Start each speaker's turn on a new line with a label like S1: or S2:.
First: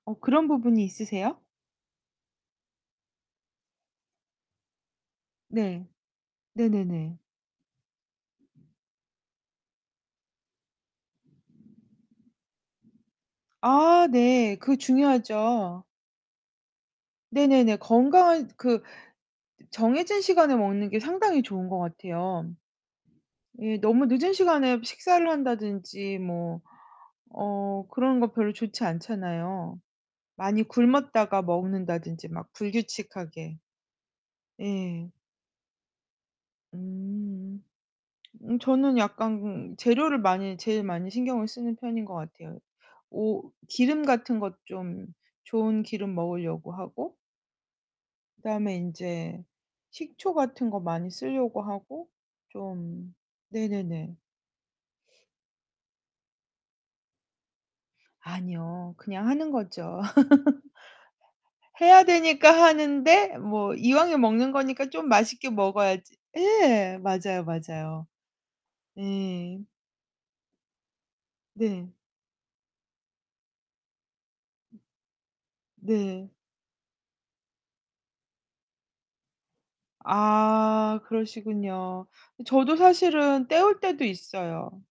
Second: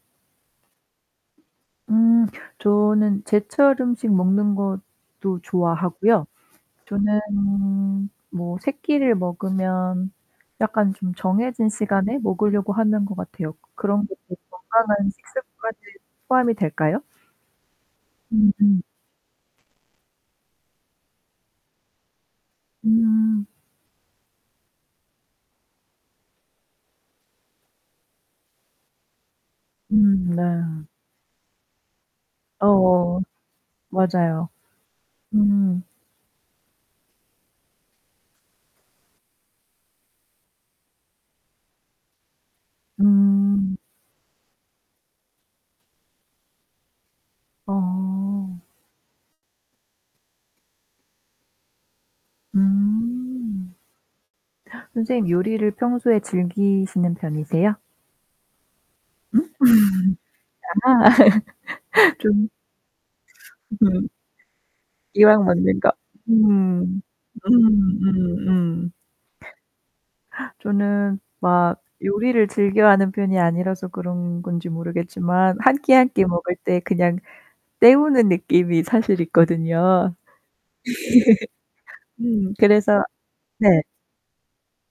S1: 어 그런 부분이 있으세요?
S2: 음 저는 제철음식 먹는 것도
S1: 네.
S2: 좋아하고요.
S1: 네네네.
S2: 저는 뭐 3 끼를 먹으면 약간 좀 정해진 시간에 먹으려고 하는 것 같아요. 그런
S1: 아
S2: 것도
S1: 네. 그
S2: 건강한 식습관에
S1: 중요하죠.
S2: 포함이 될까요?
S1: 네네네. 건강한
S2: 음음.
S1: 그 정해진 시간에 먹는 게 상당히 좋은 것 같아요.
S2: 음.
S1: 예 너무 늦은 시간에 식사를 한다든지 뭐 어 그런 거 별로 좋지 않잖아요.
S2: 음
S1: 많이
S2: 네.
S1: 굶었다가 먹는다든지 막
S2: 어
S1: 불규칙하게.
S2: 맞아요.
S1: 예.
S2: 음.
S1: 음. 음 저는 약간 재료를 많이 제일 많이 신경을 쓰는 편인 거 같아요. 오
S2: 음.
S1: 기름 같은 것 좀 좋은 기름 먹으려고 하고
S2: 어.
S1: 그다음에 인제 식초 같은 거 많이 쓸려고 하고 좀
S2: 음.
S1: 네네네.
S2: 선생님 요리를 평소에 즐기시는 편이세요?
S1: 아니요, 그냥
S2: 음?
S1: 하는 거죠.
S2: 아하
S1: 해야
S2: 좀.
S1: 되니까 하는데 뭐
S2: 음.
S1: 이왕에 먹는 거니까 좀
S2: 이왕
S1: 맛있게
S2: 먹는 거.
S1: 먹어야지. 예,
S2: 음.
S1: 맞아요, 맞아요.
S2: 음음음.
S1: 네.
S2: 저는 막
S1: 네.
S2: 요리를 즐겨하는 편이 아니라서 그런 건지 모르겠지만 한 끼 한 끼
S1: 네.
S2: 먹을 때 그냥 때우는 느낌이 사실 있거든요.
S1: 아, 그러시군요.
S2: 음,
S1: 저도
S2: 그래서
S1: 사실은 때울
S2: 네.
S1: 때도 있어요.